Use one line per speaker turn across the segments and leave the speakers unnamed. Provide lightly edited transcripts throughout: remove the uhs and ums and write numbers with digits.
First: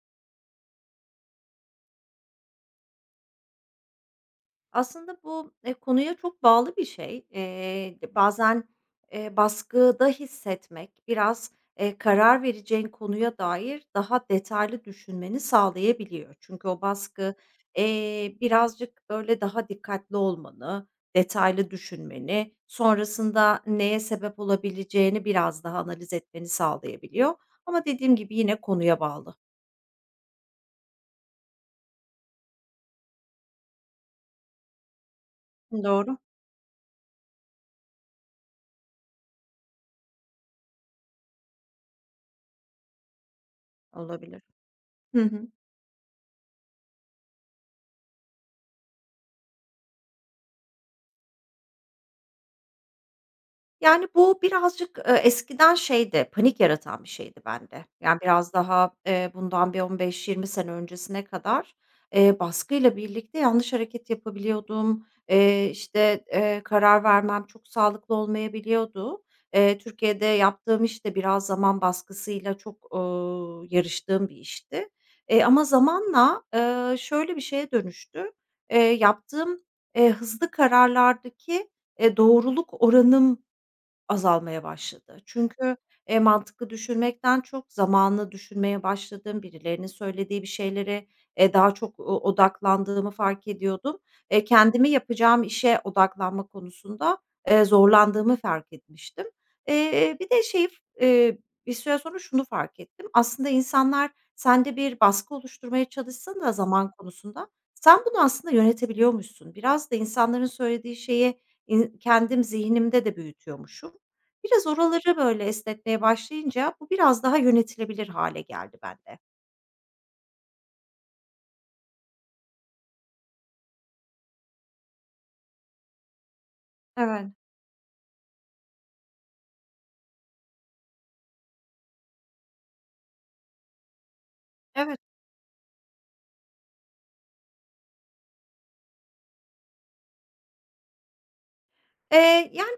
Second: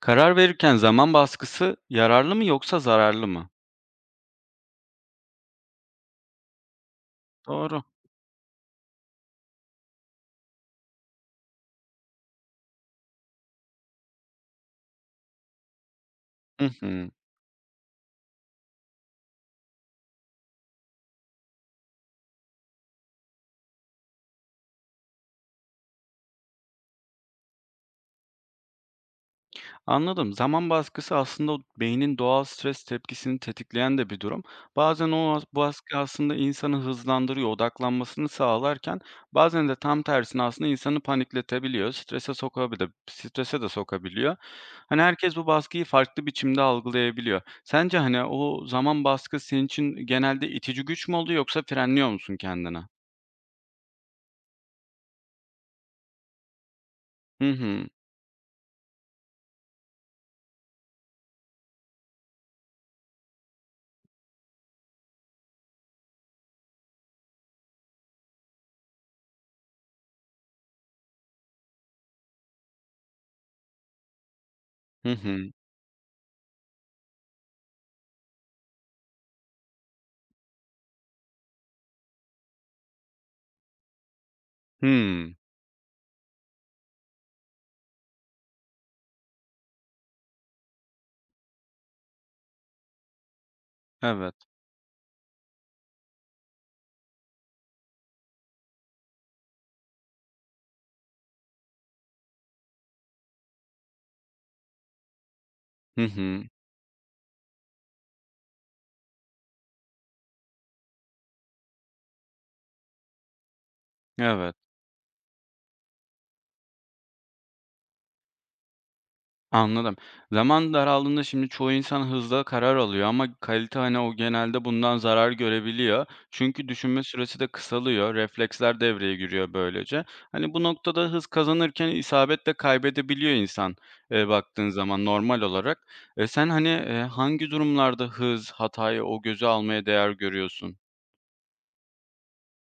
Karar verirken zaman baskısı yararlı mı yoksa zararlı mı?
Aslında bu, konuya çok bağlı bir şey.
Doğru.
Bazen, baskıda hissetmek biraz, karar vereceğin konuya dair daha detaylı düşünmeni sağlayabiliyor.
Hı
Çünkü o
hı.
baskı, birazcık böyle daha dikkatli olmanı, detaylı düşünmeni, sonrasında neye sebep olabileceğini biraz daha analiz etmeni sağlayabiliyor. Ama dediğim gibi yine konuya bağlı.
Anladım. Zaman baskısı aslında beynin doğal stres tepkisini tetikleyen de bir durum. Bazen o baskı
Doğru,
aslında insanı hızlandırıyor, odaklanmasını sağlarken bazen de tam tersine aslında insanı panikletebiliyor, strese sokabilir, strese de sokabiliyor.
olabilir.
Hani
Hı
herkes bu
hı.
baskıyı farklı biçimde algılayabiliyor. Sence hani o zaman baskı senin için genelde itici güç mü oluyor yoksa frenliyor musun kendini?
Yani, bu birazcık, eskiden şeydi, panik yaratan bir şeydi
Hı
bende.
hı.
Yani, biraz daha, bundan bir 15-20 sene öncesine kadar, baskıyla birlikte yanlış hareket yapabiliyordum. İşte, karar vermem çok sağlıklı olmayabiliyordu. Türkiye'de yaptığım iş de biraz zaman baskısıyla çok, yarıştığım bir işti.
Hı hı.
Ama zamanla, şöyle bir şeye dönüştü. Yaptığım, hızlı kararlardaki, doğruluk oranım azalmaya başladı.
Hımm.
Çünkü, mantıklı düşünmekten çok zamanlı düşünmeye başladım. Birilerinin söylediği bir şeylere, daha çok o odaklandığımı fark ediyordum.
Evet.
Kendimi yapacağım işe odaklanma konusunda, zorlandığımı fark etmiştim. Bir de şey, eee, bir süre sonra şunu fark ettim. Aslında insanlar sende bir baskı oluşturmaya
Hı
çalışsın
hı.
da zaman konusunda sen bunu aslında yönetebiliyormuşsun. Biraz da insanların söylediği şeye in kendim zihnimde de büyütüyormuşum.
Evet,
Biraz oraları, böyle, esnetmeye başlayınca bu biraz daha yönetilebilir hale geldi bende.
anladım. Zaman daraldığında şimdi çoğu insan hızla karar alıyor ama kalite, hani, o genelde bundan zarar görebiliyor. Çünkü düşünme
Evet,
süresi de kısalıyor, refleksler devreye giriyor böylece. Hani, bu noktada hız kazanırken isabet de kaybedebiliyor insan, baktığın
evet.
zaman normal olarak. Sen, hani, hangi durumlarda hız, hatayı o göze almaya değer görüyorsun?
Yani,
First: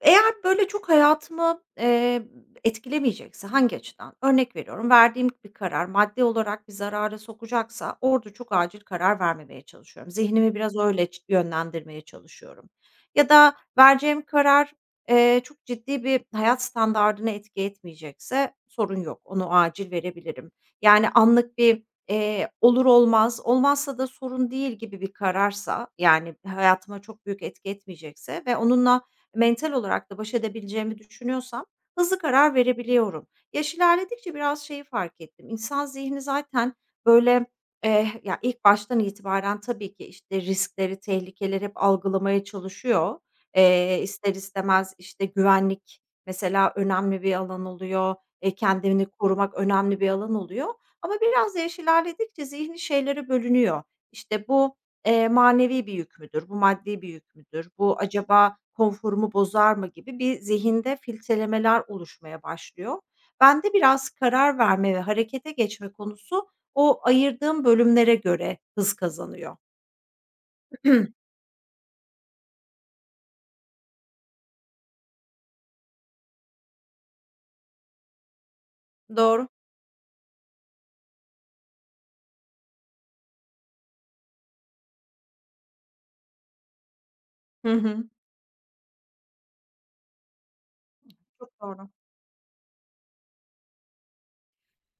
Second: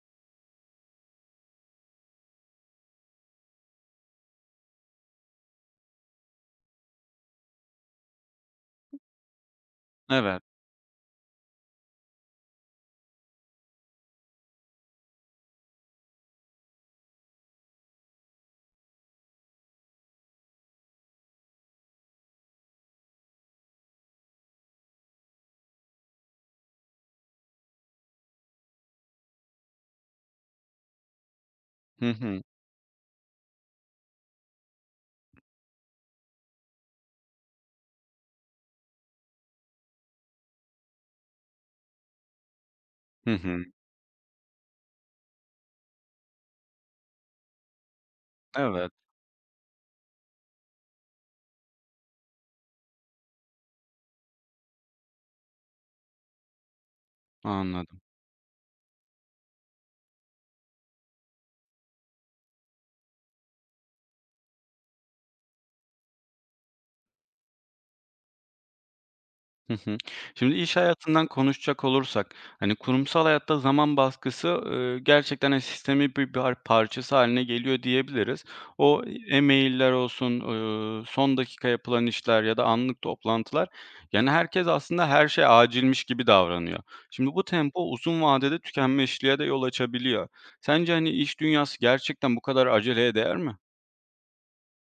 eğer, böyle, çok hayatımı, etkilemeyecekse hangi açıdan? Örnek veriyorum, verdiğim bir karar maddi olarak bir zarara sokacaksa orada çok acil karar vermemeye çalışıyorum.
Evet.
Zihnimi biraz öyle ç yönlendirmeye çalışıyorum. Ya da vereceğim karar, çok ciddi bir hayat standardına etki etmeyecekse sorun yok, onu acil verebilirim. Yani, anlık bir olur olmaz, olmazsa da sorun değil gibi bir kararsa, yani, hayatıma çok büyük etki etmeyecekse ve onunla mental olarak da baş edebileceğimi düşünüyorsam
Hı
hızlı
hı.
karar verebiliyorum. Yaş ilerledikçe biraz şeyi fark ettim. İnsan zihni zaten, böyle, ya, ilk baştan itibaren tabii ki, işte, riskleri, tehlikeleri hep algılamaya çalışıyor.
Hı hı.
İster istemez, işte, güvenlik mesela önemli bir alan oluyor,
Evet,
kendini korumak önemli bir alan oluyor. Ama biraz da yaş ilerledikçe zihni şeylere bölünüyor. İşte bu, manevi bir yük müdür, bu maddi bir yük müdür, bu
anladım.
acaba konforumu bozar mı gibi bir zihinde filtrelemeler oluşmaya başlıyor. Bende biraz karar verme ve harekete geçme konusu o ayırdığım bölümlere göre hız kazanıyor.
Hı hı. Şimdi iş hayatından konuşacak olursak, hani, kurumsal hayatta zaman baskısı, gerçekten, hani, sistemin bir parçası haline geliyor diyebiliriz. O
Doğru.
e-mail'ler olsun, son dakika yapılan işler ya da anlık toplantılar, yani, herkes aslında her şey acilmiş gibi davranıyor. Şimdi bu
Hı
tempo
hı.
uzun vadede tükenmişliğe de yol açabiliyor. Sence, hani, iş
Çok
dünyası
doğru.
gerçekten bu kadar aceleye değer mi?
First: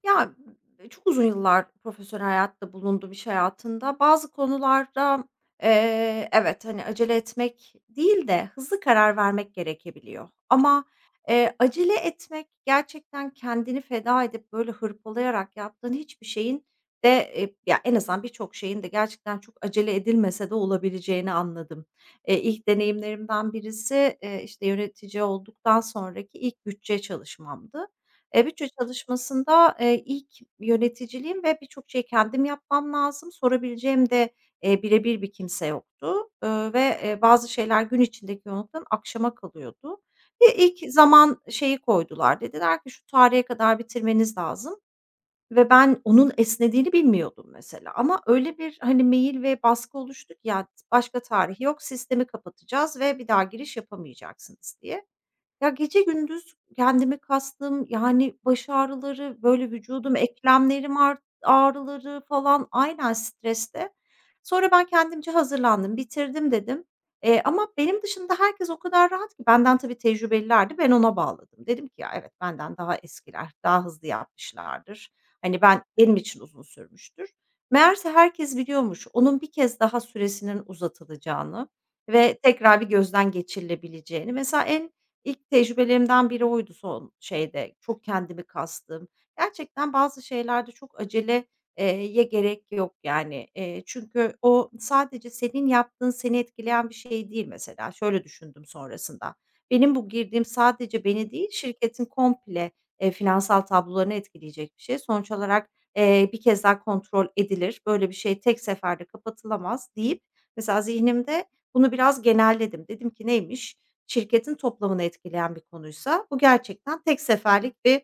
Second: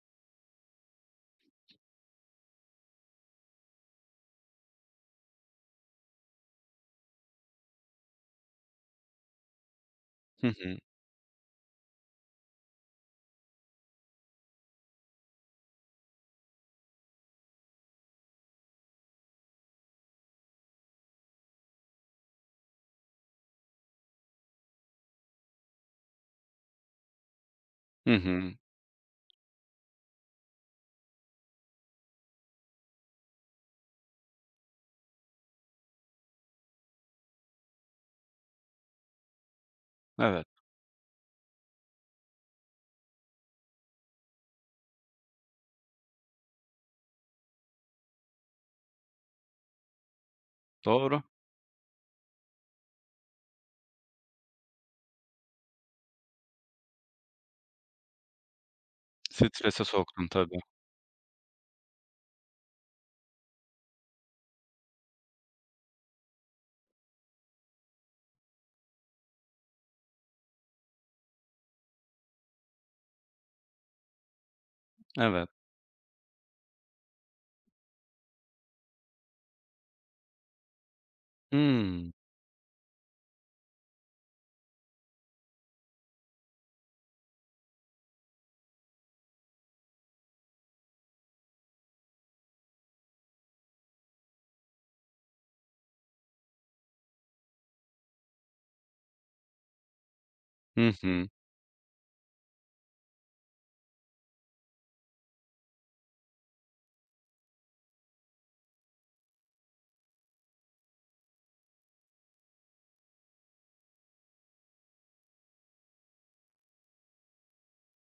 Ya, çok uzun yıllar profesyonel hayatta bulundum, iş hayatında. Bazı konularda, evet, hani, acele etmek değil de hızlı karar vermek gerekebiliyor.
Hı hı.
Ama, acele etmek gerçekten kendini feda edip, böyle, hırpalayarak yaptığın hiçbir şeyin de, ya, en azından birçok şeyin de gerçekten çok acele edilmese de olabileceğini anladım. İlk deneyimlerimden birisi, işte, yönetici olduktan sonraki ilk bütçe çalışmamdı.
Hı hı.
Bütçe çalışmasında, ilk yöneticiliğim ve birçok şeyi kendim yapmam lazım. Sorabileceğim de, bire bir kimse yoktu, ve, bazı şeyler gün içindeki yoğunluktan akşama kalıyordu.
Evet,
Bir ilk zaman şeyi koydular. Dediler ki, "Şu tarihe kadar bitirmeniz lazım." ve ben onun esnediğini bilmiyordum mesela ama öyle bir, hani, mail ve baskı oluştu ki, "Ya, başka
doğru.
tarih yok, sistemi kapatacağız ve bir daha giriş yapamayacaksınız." diye. Ya, gece gündüz kendimi kastım, yani, baş ağrıları, böyle,
Strese
vücudum,
soktun tabii.
eklemlerim art ağrıları falan. Aynen, streste. Sonra ben kendimce hazırlandım, bitirdim dedim. Ama benim dışında herkes o kadar rahat ki benden tabii tecrübelilerdi. Ben ona bağladım. Dedim ki, "Ya, evet, benden daha eskiler, daha hızlı yapmışlardır.
Evet.
Hani, ben benim için uzun sürmüştür." Meğerse herkes biliyormuş onun bir kez daha süresinin uzatılacağını
Hıı.
ve tekrar bir gözden geçirilebileceğini. Mesela en İlk tecrübelerimden biri oydu son şeyde, çok kendimi kastığım. Gerçekten bazı şeylerde çok aceleye gerek yok yani. Çünkü o sadece senin yaptığın seni etkileyen bir şey değil mesela. Şöyle düşündüm sonrasında. Benim bu girdiğim
Hı
sadece
hı.
beni değil, şirketin komple, finansal tablolarını etkileyecek bir şey. Sonuç olarak, bir kez daha kontrol edilir. Böyle bir şey tek seferde kapatılamaz deyip mesela zihnimde bunu biraz genelledim. Dedim ki neymiş? Şirketin toplamını etkileyen bir konuysa bu gerçekten tek seferlik bir,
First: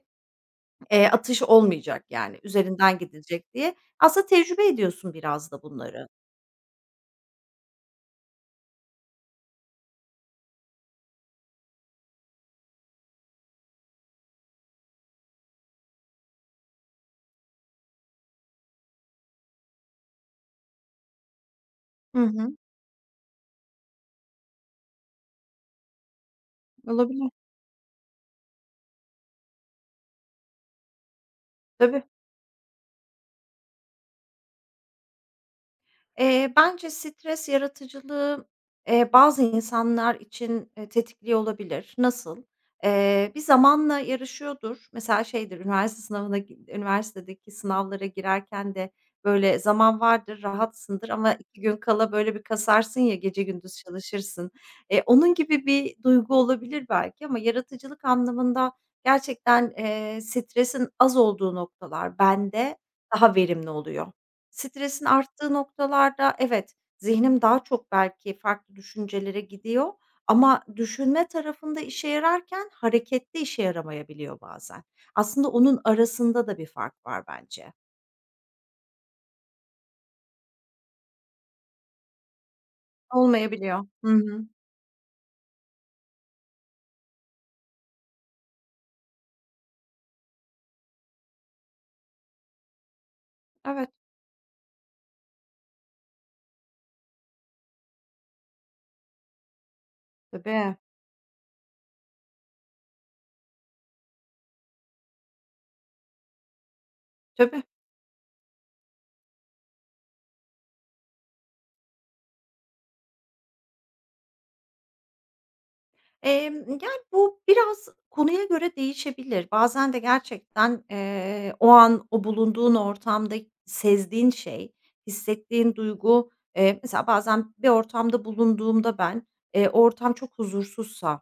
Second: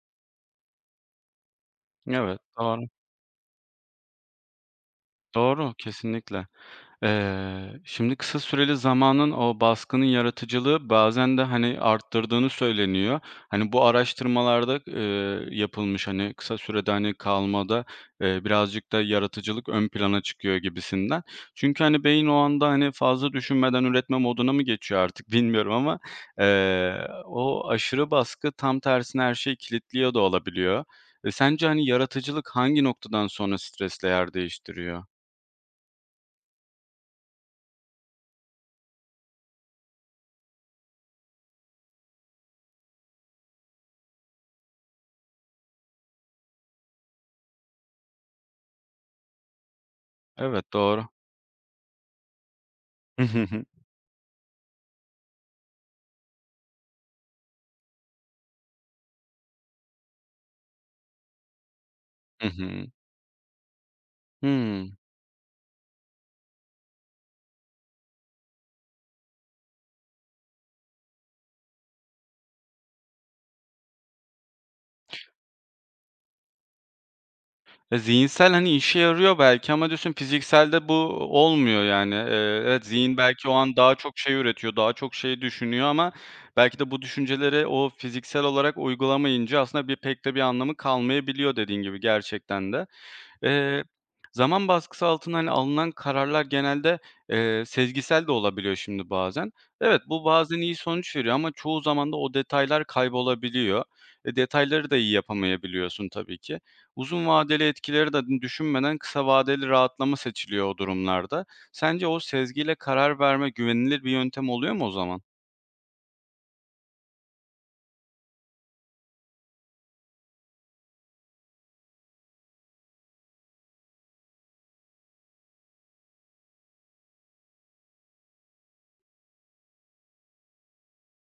atış olmayacak
Evet,
yani
doğru.
üzerinden gidilecek diye. Aslında tecrübe ediyorsun biraz da
Doğru,
bunları.
kesinlikle. Şimdi kısa süreli zamanın o baskının yaratıcılığı bazen de, hani, arttırdığını söyleniyor. Hani, bu araştırmalarda, yapılmış, hani, kısa sürede, hani, kalmada, birazcık da yaratıcılık ön plana çıkıyor gibisinden. Çünkü, hani,
Hı
beyin o
hı.
anda, hani, fazla düşünmeden üretme moduna mı geçiyor artık bilmiyorum ama,
Olabilir.
o aşırı baskı tam tersine her şeyi kilitliyor da olabiliyor. E, sence, hani,
Tabii.
yaratıcılık hangi noktadan sonra stresle yer değiştiriyor?
Bence stres yaratıcılığı, bazı insanlar için, tetikliyor olabilir. Nasıl? Bir zamanla yarışıyordur. Mesela şeydir, üniversite sınavına gi üniversitedeki sınavlara girerken de böyle zaman vardır,
Evet, doğru.
rahatsındır ama 2 gün kala böyle bir kasarsın ya, gece gündüz çalışırsın. Onun gibi bir duygu olabilir belki ama yaratıcılık anlamında gerçekten, stresin az olduğu noktalar
Hı
bende
hı.
daha verimli oluyor.
Hımm.
Stresin arttığı noktalarda evet, zihnim daha çok belki farklı düşüncelere gidiyor ama düşünme tarafında işe yararken harekette işe yaramayabiliyor bazen. Aslında onun arasında da bir fark var bence.
E, zihinsel, hani, işe yarıyor belki ama diyorsun fizikselde bu olmuyor yani. Evet, zihin belki o an
Olmayabiliyor.
daha
Hı
çok şey
hı.
üretiyor, daha çok şey düşünüyor ama belki de bu düşünceleri o fiziksel olarak uygulamayınca aslında bir pek de bir anlamı kalmayabiliyor dediğin gibi gerçekten de. Eee,
Evet,
zaman baskısı altında, hani, alınan kararlar genelde, sezgisel de olabiliyor şimdi bazen. Evet, bu bazen iyi
tabii.
sonuç veriyor ama çoğu zaman da o detaylar kaybolabiliyor. E, detayları da iyi yapamayabiliyorsun tabii ki. Uzun vadeli
Tabii.
etkileri de düşünmeden kısa vadeli rahatlama seçiliyor o durumlarda. Sence o sezgiyle karar verme güvenilir bir yöntem oluyor mu o zaman?
Yani, bu biraz konuya göre değişebilir. Bazen de gerçekten, o an o bulunduğun ortamda sezdiğin şey, hissettiğin duygu, mesela bazen bir ortamda bulunduğumda ben, o ortam çok huzursuzsa.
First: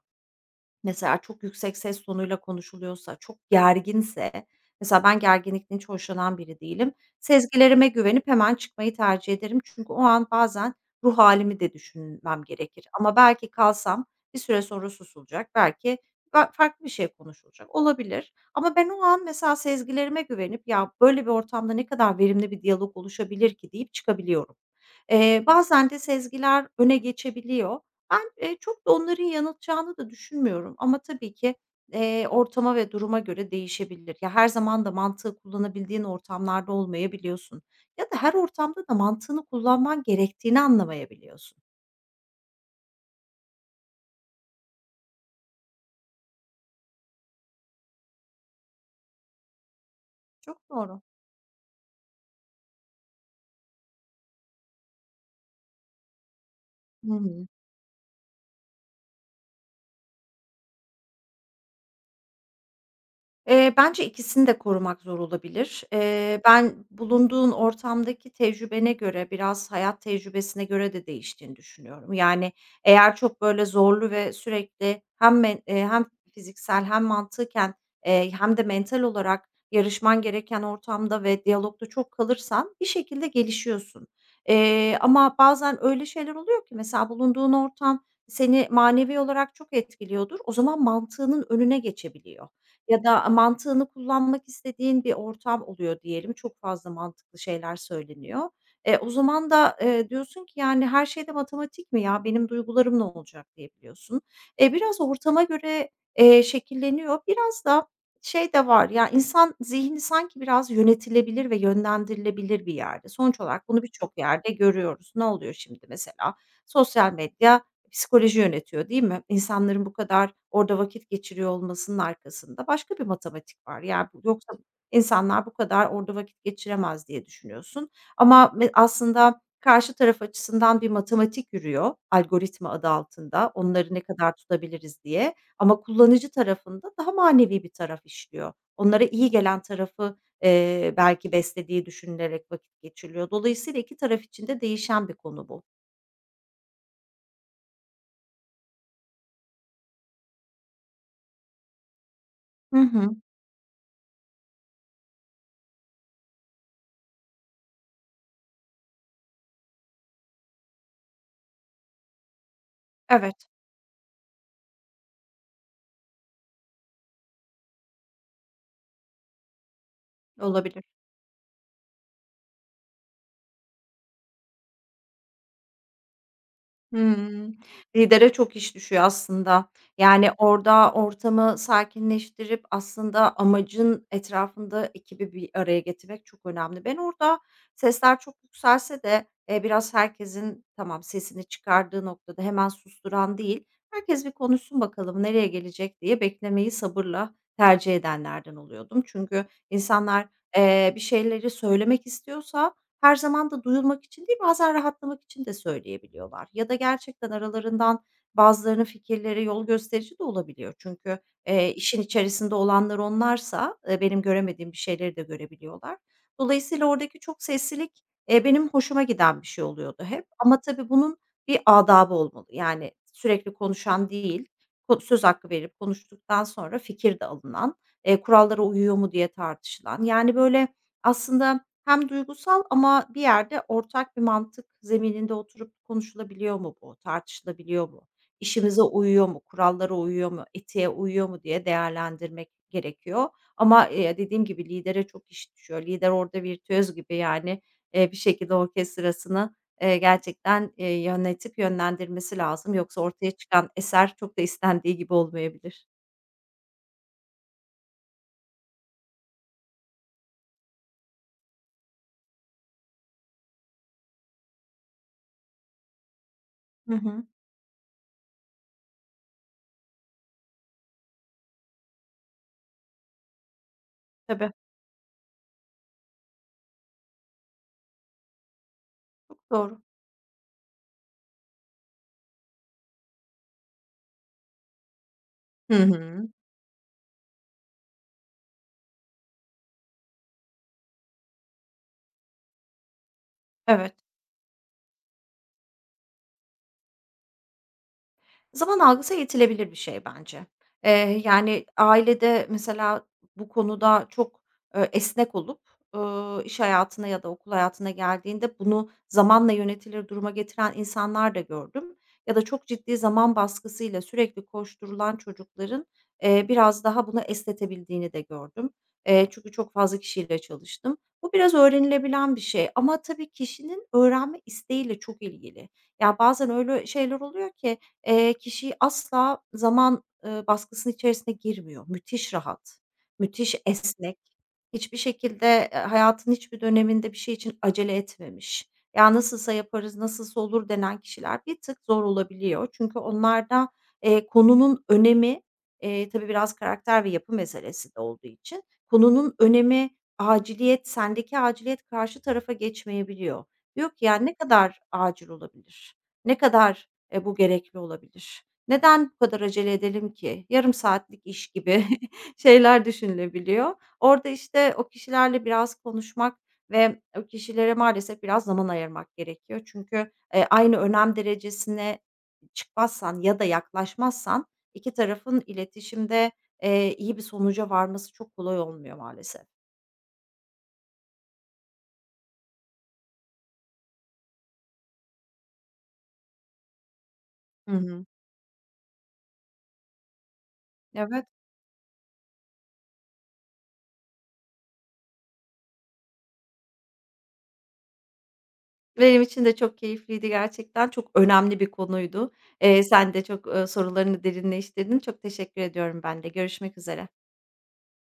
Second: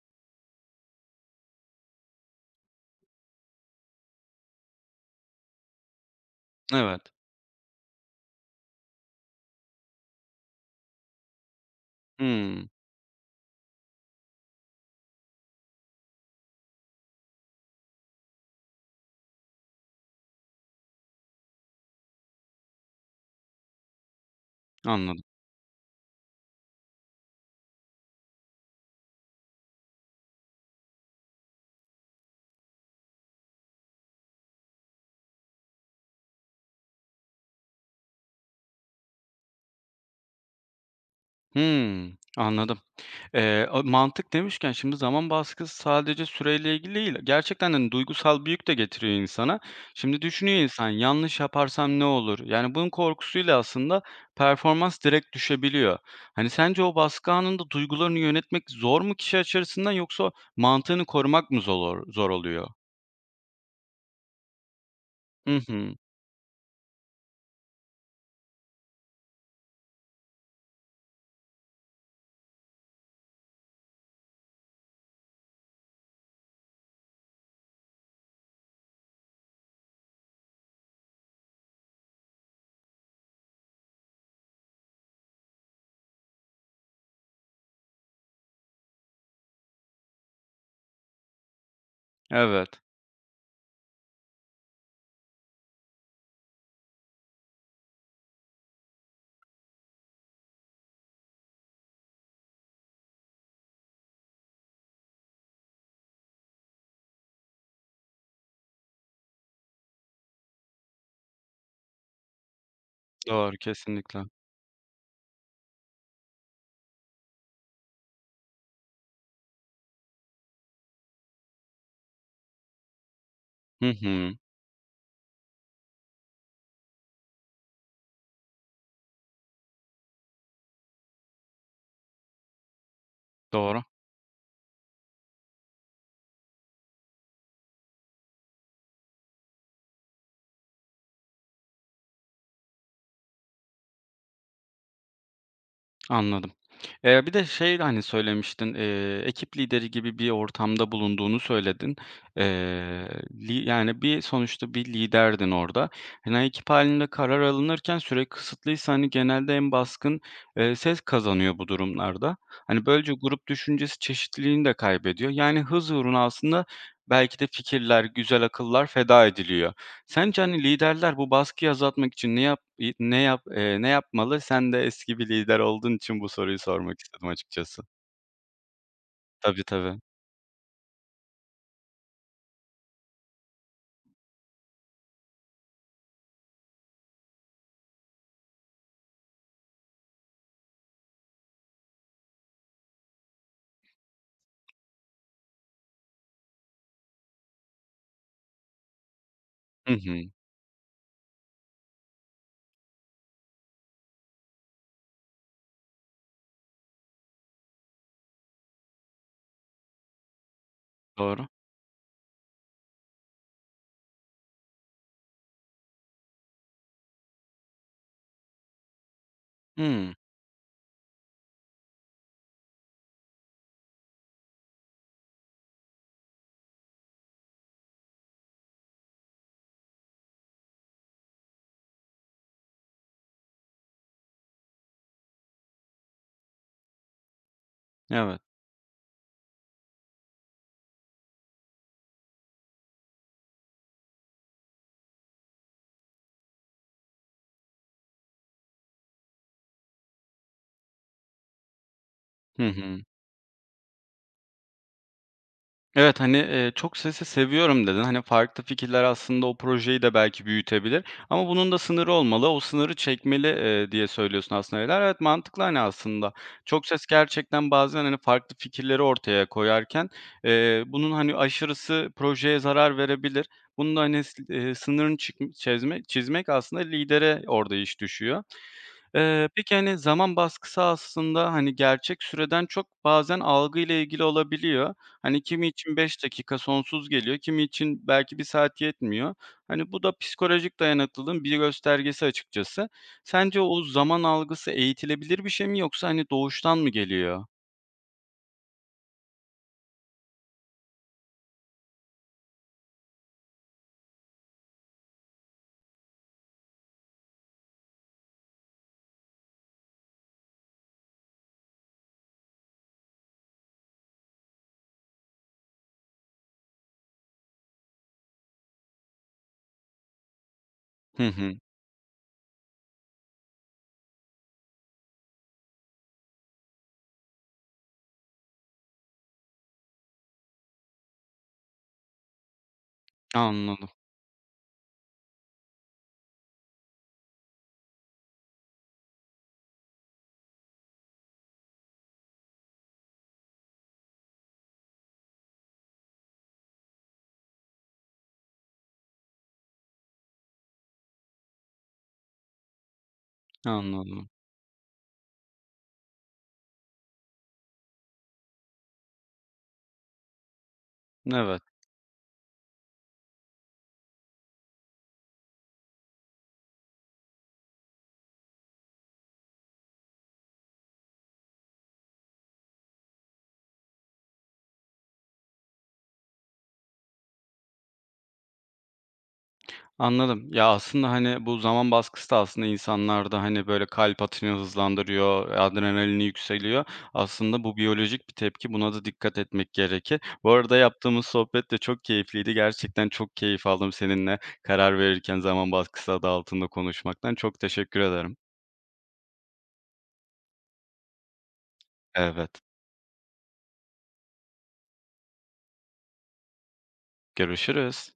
Mesela çok yüksek ses tonuyla konuşuluyorsa, çok gerginse, mesela ben gerginlikten hiç hoşlanan biri değilim.
Evet.
Sezgilerime güvenip hemen çıkmayı tercih ederim. Çünkü o an bazen ruh halimi de düşünmem
Hımm,
gerekir. Ama belki kalsam bir süre sonra susulacak, belki farklı bir şey konuşulacak, olabilir. Ama ben o an mesela sezgilerime güvenip "Ya, böyle bir ortamda ne kadar verimli bir diyalog oluşabilir ki?" deyip çıkabiliyorum.
anladım.
Bazen de sezgiler öne geçebiliyor. Ben, çok da onların yanıltacağını da düşünmüyorum ama tabii ki, ortama ve duruma göre değişebilir. Ya, her zaman da mantığı kullanabildiğin ortamlarda olmayabiliyorsun ya da her ortamda da mantığını kullanman gerektiğini anlamayabiliyorsun.
Hımm, anladım. A mantık demişken şimdi zaman baskısı sadece süreyle ilgili değil. Gerçekten, hani, duygusal büyük de getiriyor insana. Şimdi düşünüyor
Çok
insan,
doğru.
yanlış yaparsam ne olur? Yani bunun korkusuyla aslında performans direkt düşebiliyor. Hani, sence o
Hı
baskı
hı.
anında duygularını yönetmek zor mu kişi açısından yoksa mantığını korumak mı zor oluyor?
Bence ikisini de korumak zor
Hı
olabilir.
hı.
Ben bulunduğun ortamdaki tecrübene göre, biraz hayat tecrübesine göre de değiştiğini düşünüyorum. Yani, eğer çok, böyle, zorlu ve sürekli hem fiziksel hem mantıken, hem de mental olarak yarışman gereken ortamda ve diyalogda çok kalırsan bir şekilde gelişiyorsun. Ama bazen öyle şeyler oluyor ki mesela bulunduğun ortam seni manevi olarak çok etkiliyordur. O zaman mantığının önüne geçebiliyor.
Evet.
Ya da mantığını kullanmak istediğin bir ortam oluyor diyelim, çok fazla mantıklı şeyler söyleniyor. E, o zaman da, diyorsun ki, yani, "Her şey de matematik mi ya, benim duygularım ne olacak?" diyebiliyorsun. E, biraz ortama göre, şekilleniyor. Biraz da şey de var, ya, insan zihni sanki biraz yönetilebilir ve yönlendirilebilir bir yerde. Sonuç
Doğru,
olarak bunu birçok
kesinlikle.
yerde görüyoruz. Ne oluyor şimdi mesela? Sosyal medya psikoloji yönetiyor, değil mi? İnsanların bu kadar orada vakit geçiriyor olmasının arkasında başka bir matematik var.
Hı
Yani, bu
hı.
yoksa insanlar bu kadar orada vakit geçiremez diye düşünüyorsun ama aslında karşı taraf açısından bir matematik yürüyor, algoritma adı altında,
Doğru.
onları ne kadar tutabiliriz diye ama kullanıcı tarafında daha manevi bir taraf işliyor. Onlara iyi gelen tarafı, belki beslediği düşünülerek vakit geçiriliyor. Dolayısıyla 2 taraf için de değişen bir konu bu.
Anladım. Bir de şey, hani, söylemiştin, ekip lideri gibi bir ortamda bulunduğunu söyledin.
Hı
Eee,
hı.
li yani, bir sonuçta bir liderdin orada. Hani, ekip halinde karar alınırken süre kısıtlıysa, hani, genelde en baskın, ses kazanıyor bu durumlarda. Hani, böylece grup
Evet,
düşüncesi çeşitliliğini de kaybediyor. Yani, hız uğruna aslında belki de fikirler, güzel akıllar feda ediliyor. Sence, hani,
olabilir.
liderler bu baskıyı azaltmak için ne yapmalı? Sen de eski bir lider olduğun için bu soruyu sormak istedim
Hımm.
açıkçası.
Lidere çok iş düşüyor
Tabii,
aslında.
tabii.
Yani, orada ortamı sakinleştirip aslında amacın etrafında ekibi bir araya getirmek çok önemli. Ben orada sesler çok yükselse de, biraz herkesin tamam sesini çıkardığı noktada hemen susturan değil, herkes bir konuşsun bakalım nereye gelecek diye beklemeyi sabırla tercih edenlerden oluyordum. Çünkü
Hı hı.
insanlar, bir şeyleri söylemek istiyorsa her zaman da duyulmak için değil, bazen rahatlamak için de söyleyebiliyorlar ya da gerçekten aralarından bazılarının fikirleri yol gösterici de olabiliyor. Çünkü,
Doğru.
işin içerisinde olanlar onlarsa, benim göremediğim bir şeyleri de görebiliyorlar. Dolayısıyla oradaki çok seslilik, benim hoşuma giden bir şey oluyordu
Hımm.
hep ama tabii bunun bir adabı olmalı. Yani sürekli konuşan değil, söz hakkı verip konuştuktan sonra fikir de alınan, kurallara uyuyor mu diye tartışılan, yani, böyle, aslında hem duygusal ama bir yerde ortak bir mantık zemininde oturup konuşulabiliyor mu bu? Tartışılabiliyor mu?
Evet.
İşimize uyuyor mu? Kurallara uyuyor mu? Etiğe uyuyor mu diye değerlendirmek gerekiyor. Ama, dediğim gibi lidere çok iş düşüyor. Lider orada virtüöz gibi yani, bir şekilde orkestrasını, gerçekten, yönetip yönlendirmesi
Hı
lazım.
hı.
Yoksa ortaya çıkan eser çok da istendiği gibi olmayabilir.
Evet, hani, çok sesi seviyorum dedin. Hani, farklı fikirler aslında o projeyi de belki büyütebilir ama bunun da sınırı olmalı. O sınırı çekmeli, diye söylüyorsun aslında Ela. Evet, mantıklı, hani, aslında. Çok
Hı
ses
hı.
gerçekten bazen, hani, farklı fikirleri ortaya koyarken, bunun, hani, aşırısı projeye zarar verebilir. Bunun da, hani, s
Tabii,
sınırını çizmek aslında lidere orada iş düşüyor. Eee,
çok
peki,
doğru.
hani, zaman baskısı aslında, hani, gerçek süreden çok bazen algıyla ilgili olabiliyor. Hani, kimi
Hı
için 5
hı.
dakika sonsuz geliyor, kimi için belki bir saat yetmiyor. Hani, bu da psikolojik dayanıklılığın bir göstergesi açıkçası. Sence o
Evet.
zaman algısı eğitilebilir bir şey mi yoksa, hani, doğuştan mı geliyor?
Zaman algısı eğitilebilir bir şey bence. Yani, ailede mesela bu konuda çok, esnek olup, iş hayatına ya da okul hayatına geldiğinde bunu zamanla yönetilir duruma getiren insanlar da gördüm. Ya da çok ciddi zaman baskısıyla sürekli koşturulan çocukların, biraz daha bunu esnetebildiğini de gördüm. Çünkü çok fazla kişiyle çalıştım.
Hı
Bu biraz
hı.
öğrenilebilen bir şey ama tabii kişinin öğrenme isteğiyle çok ilgili. Ya, bazen öyle şeyler oluyor ki kişi asla zaman, baskısının içerisine girmiyor. Müthiş rahat, müthiş
Anladım,
esnek, hiçbir şekilde, hayatının hiçbir döneminde bir şey için acele etmemiş. "Ya, nasılsa yaparız, nasılsa olur." denen kişiler bir tık zor olabiliyor. Çünkü onlarda, konunun önemi, tabii biraz karakter ve yapı meselesi de olduğu için konunun önemi, aciliyet, sendeki aciliyet karşı tarafa geçmeyebiliyor. Diyor ki, "Ya,
anladım.
ne kadar acil olabilir? Ne kadar bu gerekli olabilir. Neden bu kadar acele edelim ki? Yarım saatlik iş
Evet.
gibi." şeyler düşünülebiliyor. Orada, işte, o kişilerle biraz konuşmak ve o kişilere maalesef biraz zaman ayırmak gerekiyor. Çünkü, aynı önem derecesine çıkmazsan ya da yaklaşmazsan 2 tarafın iletişimde, iyi bir sonuca varması çok kolay olmuyor maalesef.
Anladım. Ya, aslında, hani, bu zaman baskısı da aslında insanlarda, hani, böyle, kalp atışını hızlandırıyor, adrenalini yükseliyor. Aslında
Hı
bu
hı.
biyolojik bir tepki. Buna da dikkat etmek gerekir. Bu arada yaptığımız
Evet.
sohbet de çok keyifliydi. Gerçekten çok keyif aldım seninle karar verirken zaman baskısı adı altında konuşmaktan. Çok teşekkür ederim.
Benim için de çok keyifliydi gerçekten. Çok önemli bir konuydu.
Evet.
Sen de çok, sorularını derinleştirdin. Çok teşekkür ediyorum ben de. Görüşmek üzere.
Görüşürüz.